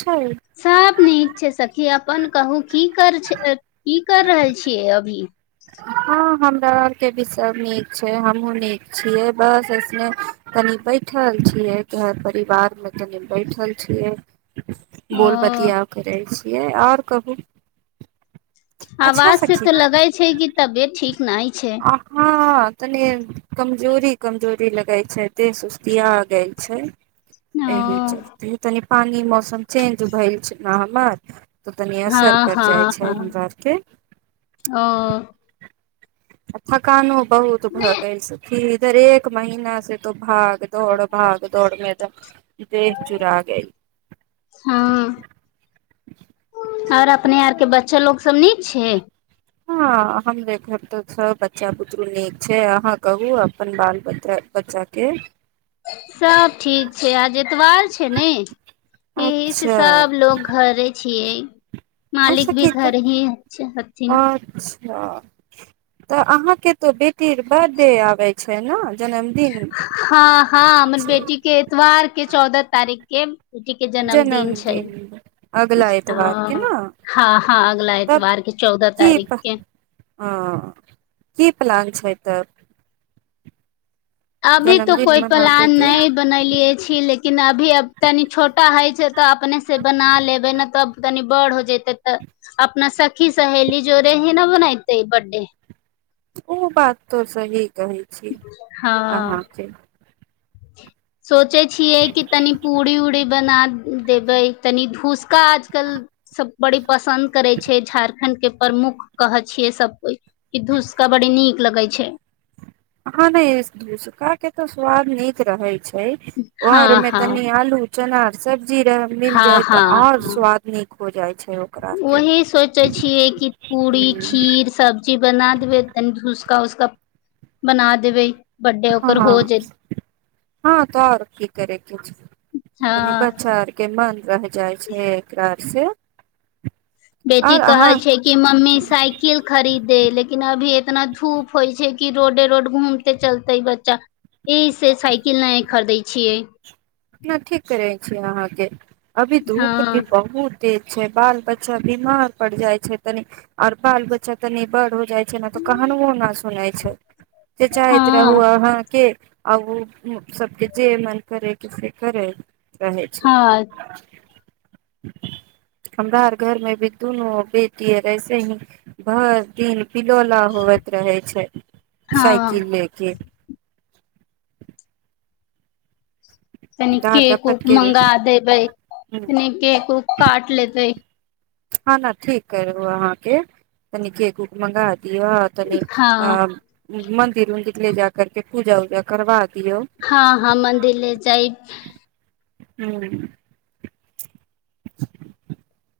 छै सब नीक छै सखी अपन कहू की कर की कर रहल छियै अभी हँ हमरा आरके भी सब नीक छै हमहुूँ नीक छियै बस ऐसने कनि बैठल छियै घर परिवार मे कनि बैठल छियै ओ बोलबतििया करै छै ै आओर कहू आवाज से तऽ लगै छै कि तबियत ठीक नहि छै आ हँ तनी कमजोरी कम जोरी लगे छै दे सुस्तिया गेल छै ओ ए चल तनि पानी मौसम चेंज भेल छै ने हमर तऽ तनी हँ असर कर जाइ हँ छै हँ हमरा आरके ओ आ थकानो बहुत भऽ गेल छथि इधर एक महीनासँ तो भाग दौड़ भाग दौड़ मैदर दे चुरा गई हँ आओर अपने आर के बच्चा लोको सब नीक छै हँ हम देखर तऽ सभ बच्चा बुतरू नीक छै अहाँ कहू अपन बाल बच्च बच्चाके सब ठीक छै आ एतबार छै ने एहिह से अच्छा सबलोग घरे छियै मालिक अच्छा भी की घर हीथिन ह तऽ अहाँके तो बेट तीर ब देब छै ने जन्मदिन हँ हँ हमर छै बेटी के एतवार के चौदह तारीख केम जनमदिन अगला एतबार केना हँ हँ हँ अगला तब एतवार के चौदह की तारीख ह के की प्लान छै तऽ अभी तो कोइ मनाबे प्लान के नहि बनलियै छी लेकिन लेकिन अभी तनि छोटा हइ छै तऽ अपने से बना लेबै ने तब तनी बड़ हो जतेै तऽ अपना सखी सहेली जो रहे ह ने बनेते बर्थडे ओ बात तोरस ही कहै छी हँ अहाँके [inaudible] सोचै छियै कि तनि पूरी उरीी बना देबै तनी भूस ु्का आजकल सब बड़ी पसन्द करै छै झारखण्ड के पर मुख कहै छियै सबकुछ कि धूसका बड़ी नीक लगे छै हह ने भूसका के तो स्वाद नीक रहे छै हँ घर मे हँ तनी आलू चना सब्जी मिल हँ जाय त और हँ स्वाद नीक हो जाइत छै ओकरा आरके वही सोचै छियै कि पूरी हूं खीर सब्जी बना देबै तनीस का उसका बना देबै बर्थडे हँ ओकर हो जेत हँ तो आओर की करे कि हँ कनि बच्चा आर के मन रहि जाइ छै एकरा आर से ह बेटी कहै छै कि मम्मी साइकिल खरीदे लेकिन अभी ए इतना धूप होइ छै कि रोडे रोड घूमते चलते बच्चा एहि से साइकिल नहि खरीदै छियै हम ठीक करै छीियै अहाँके अभी धूप भी हँ बहुत तेज छै बाल बच्चा बिमार पड़ जाइ छै तनि आर बाल बच्चा तनि बड़ हो जाइ छै ने तऽ कहनओ नहि सुनै छै से चाहैत हँ रहुहाँ के अ ओ सभके ज मन कररे क से करै रहै छै हँ हमरार घर मे भी दुननो बेटी ह ऐसे ही भरि दिन पिलौला होवत रहे छै साइकिल हँ ले के कनि दाँत केक उक दपत के मंगा देबै कनि केक उक काट लेतै हँ ने ठीक करू अहाँ के तनि केक उक मंगा दे दि तनी हँ आ मंदिर उंदिर ले जा करके पूजा उजा करबा दियौ हँ हँ मन्दिर ले जाइ हू [unintelligible]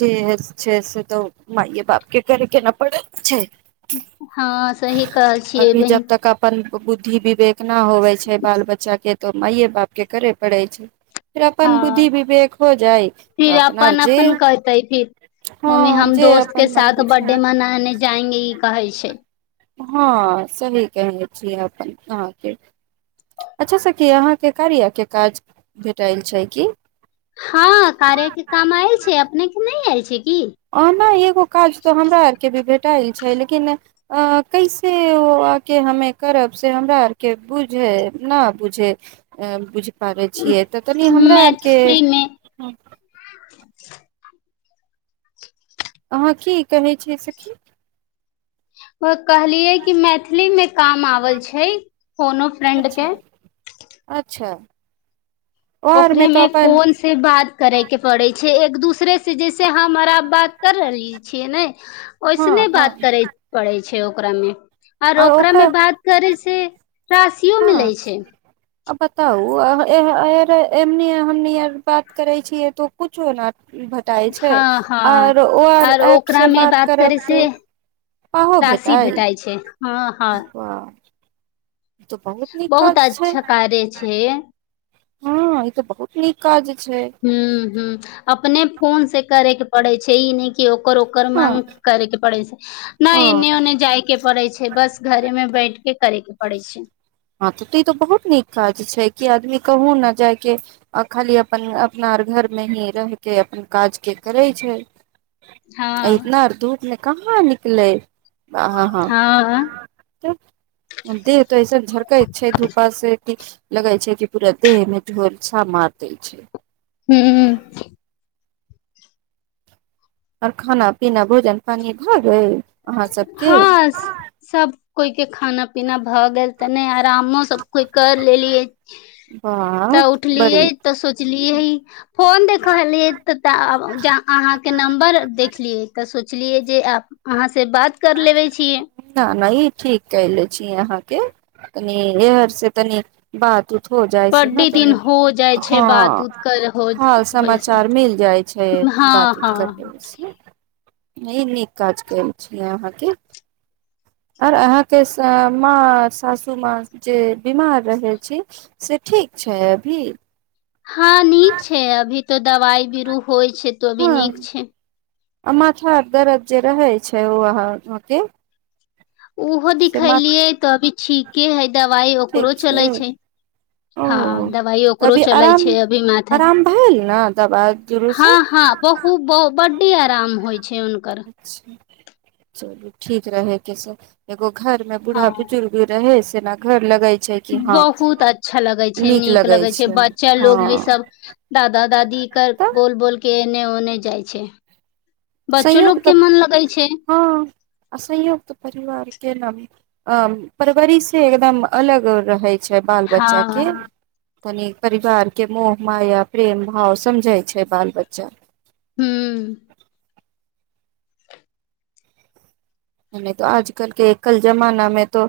छैस छै से तऽ मइए बापके कर के न प छै ज हँ सही कहल छियै अभी बहिन जब तक अपन बुद्धि विवेक न होवे छै बाल बच्चा के तऽ मायए बाप के करे पड़ै छै फेर अपन हँ बुद्धि विवेक हो जाइ तऽ फिर अपना अपन जे अपन कहते फिर मम्मी हँ हम जे दोस्त के अपन मन साथ बर्थडे बुझाय मनाने जाएंगे ई कहै छै हँ सही कहने छी अपन अहाँके अच्छा सखी अहाँके कार्याके काज भेटल छै की हँ कार्या के काम आयल छै अपने के नहि आयल छै की अना एगो काज तऽ हमरा आर के भी भेट टाइल छै लेकिन अ कैसे ओ आके हमे करब से हमरा आर के बुझे न बुझे बुझ बुझ पाबै छियै तऽ तनि हमरा आरके मैथिली मे अहाँ की कहै छियै सखी कहलियै कि मैथिली मे काम आबल छै कोनो फ्रेंड के अच्छा अच्छा ओर मे ओकरे तऽ में अपन फोन से बात करे के पड़े छै छै एक दूसरेसँ जैसे हमरा बात कर रहली छियै ने हँ ओहिसने हँ बात करे पड़े छै छै ओकरामे आओर आर ओकरा मे ओकर बात करै छै राशियो हँ मिलै छै बताउ बात करे छियै तो कुछु नहि भेटाइ छै हँ हँ आर ओ आर ओकरा एपसँ मे बात करे करब तऽ से पाहहो राशि भेटल भेटाइ छै हँ हँ ओ ई बहुत छै अच्छा कार्य छै हँ ई तऽ बहुत नीक काज छै ह ह अपने फोन से कर एक पड़ै छै ई नहि कि ओ ओकर हँ मग करैके पड़ै छै नहि ओ एने ओने जाइके पड़ै छै बस घरे मे बैठ के करे के पड़ै छै हँ तऽ तऽ ई तऽ बहुत नीक काज छै कि आदमी कहूँ ने जाय कऽ आ खाली अपन अपना अर घरमे ही रहि कऽ अपन काजके करै छै हँ ऐतना धुप मे कहाँ निकलै आ हँ दे त ऐसन झरकै कहै छै धूपा से कि लगै छै कि पूरा देह में ढोलछा मार दै छै हू आर खाना पीना भोजन पानि भए गेल अहाँ सबके हँ सब कोइ के खाना पीना भऽ गेल त आरामो सब कर लेलिय वाह तऽ उठलिय बड़ी तऽ सोचलियै फोन देखलियै तऽ अहाँ के नंबर देखलियै तऽ पुछलियै जे अहाँ से बात कर लेबे छियै न न ई ठीक कले छी अहाँ के कनी इहर से तनि बात हो जाइ छै ने बड्डे दिन तनि हो जाइ छै बात हँ उत कर हो हँ होइ से समाचार मिल जाइ छै हँ बातत कर ले हँ नहि नीक काज कल छै अहाँके आर अहाँके माँ सासूमाँ जे बीमार रहै छी से ठीक छै अभी हँ नीक छै अभी तो दवाइ बीरो होइ छै तो भी हँ नीक छै आ माथा आ दरद जे रहै छै ओहाँ ओहो दिखलियै तऽ अभी ठीके हय दबाइ ओकरो चलै छै ओ हँ दबाइ ओकरो कभी चलै आराम छै अभी माथे आराम भेल ने दबाइ जुरू से हँ हँ बहु बड्डी आराम होइ छै हुनकर अच्छा चलू ठीक रह कैस एगो घर में हँ बूढ़ा बुजुर्गी रहै ना घर लगाइ छै कि हँ बहुत अच्छा लगे छै नीक लगे छै बच्चा लोग भी सब दादा दादी के तऽ बोल बोल के ओने ओने जाइ छै बच्चो लोग के मन लगै छै असयुक्त परिवार के ने अ परवरि से एकदम अलग रहै छै छै बाल हँ बच्चाे तनि परिवारके मोह माया प्रेम भाव समझै छै बाल बच्चा हू नहि तऽ आजकल के एकल जमाना मे तो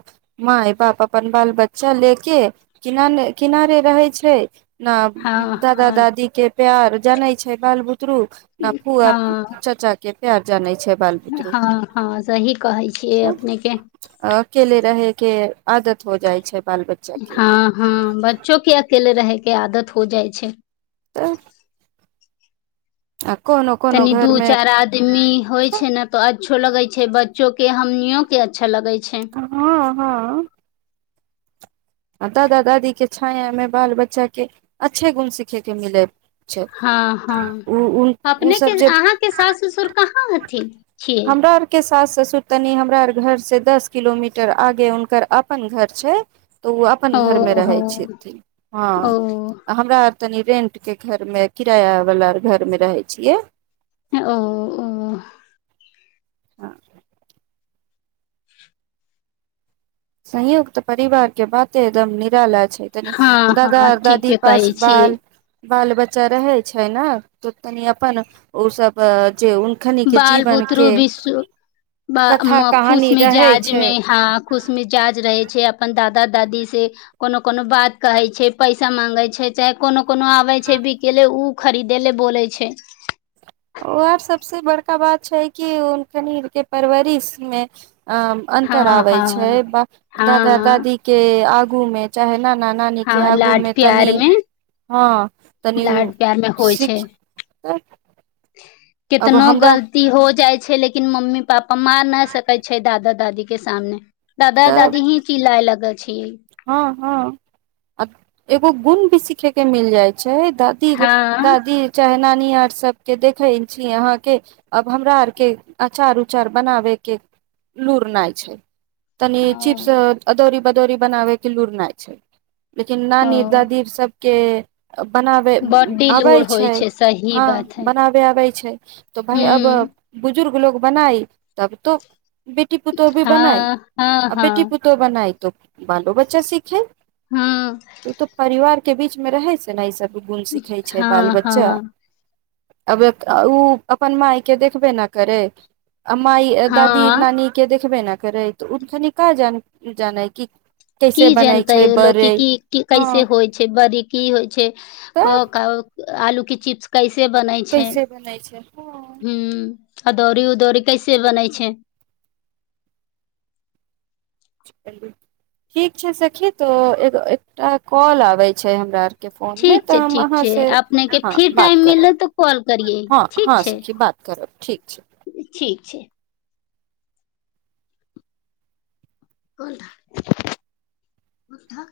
माय बाप अपन बाल बच्चा ले के किनारे किनारे रहै छै हँ न दादा हँ दादी के प्यार जानै छै बाल बुत ु न पुअ हँ चच कतेक आर जानै छै बाल बुतरू हँ हँ सही कहै छियै अपनेके केेले रहके आदत हो जाइ छै बाल बच्चा के हँ हँ बच्चो के अकेले रहके आदत हो जाइ छै तऽ आ कोनो कोनो तनी दू घर मे चारि आदमी होइ छै ने तऽ अच्छो लगै छै ब जो के हमनिो के अच्छा लगे छै हँ हँ आ दादा दादीे छायायामे बाल बच्चाके अच्छे गुण सिखयके मिले छै हँ हँ उ उ सब अपनेके जे अहाँके सास ससुर कहाँ हथिन छियै हमरा आर के सास ससुतनी हमरा घर से दस किलोमीटर आगे हुनकर अपन घर छै तऽ ओ अपन घरमे रहै ओहो छथिन ओ हँ हमरा आर तनी रेंट के घर मे किराया वाला घर मे रहै छियै ओ ओ हँ संयुक्त परिवार के बातेदम निरााल तनी हँ दादा हँ दादी ठीके पास कहै छियै बाल बाल बच्चा रहै छै ने तऽ तनि अपन ओ सब जे उनखनी के बाल जीवन बुतरु के विश्व कथा कहानी रहै छै खुशमिजाजमे हँ खुशमिज जााज रहे छै अपन दादा दादी से कोनो कोनो बात कहे छै पैसा मांगे छै छै चाहे कोनो कोनो आबै छै बिकेले ओ खरीदे ले बोलै छै ओ आर सबस बड़का बात छै किनि के परवरिशमे अ हँ अन्तर आबे छै हँ ब दादा हँ दादी के आग घुमे चाहे न अप नानी के हँ लाड आगूमे तनि प्यार मे हँ तनि ओ लाड प्यार मे होइ छै सीख अब कितनो हमरा गलती हो जाइ छै लेकिन मम्मी पापा मार नहि सकै छै दादा दादी के सामने दादा तऽ दादी ही चिलिलए लगत छी हँ हँ एगो गुण भी सीखे के मिल जायत छै छै दादी हँ दादी चाहे कनि आर सबके देखै छी अहाँके अब हमरा आरके अचार उचार बनाबैके लुरनाइ छै तनी ओ चीप्स अद पोरी बनाबेके लूुरना छै लेकिन न ओ निर् दादीप सबके बनाब बड्डी आबै लूड़ होइ छै सही हँ बात है बनाबै आबै छै तऽ भाय हूँ अबु बुजुर्ग लोकोग बनाइ तब तो बेटी पुतोहु भी बनाइ हँ हँ आ बेटी हँ पुतहु बनाई तऽ बालो बच्चा सीखै हँ तू तऽ परिवार के बीच मे रहै से नहि सक दुगुन सिखै छै बाल हँ बच्चा हँ आब ओ अपन माायके देखबे न करै माइ दादी हँ नानी के देखबे नहि करै तऽ ओ कनि क जान जानै कि की कैसे बनै जनते छै ओ लोक बड़े क की हँ कैसे होइ छै बड़ी की होइ छै तऽ आलू चिपस क इ से बनै छै कैसे बनै छै हँ ह अदौरी उदौरी कैसे बनै छै ठीक छै सखी तऽ एो एकटा कॉल आबैत छै हमरा आर ठीक छै ठीक छै अपने के हँ फर बात टाइम करब मिलल तऽ कॉल करियै हँ ठीक हँ छै सखी बात करब ठीक छै ठीक छै कोन को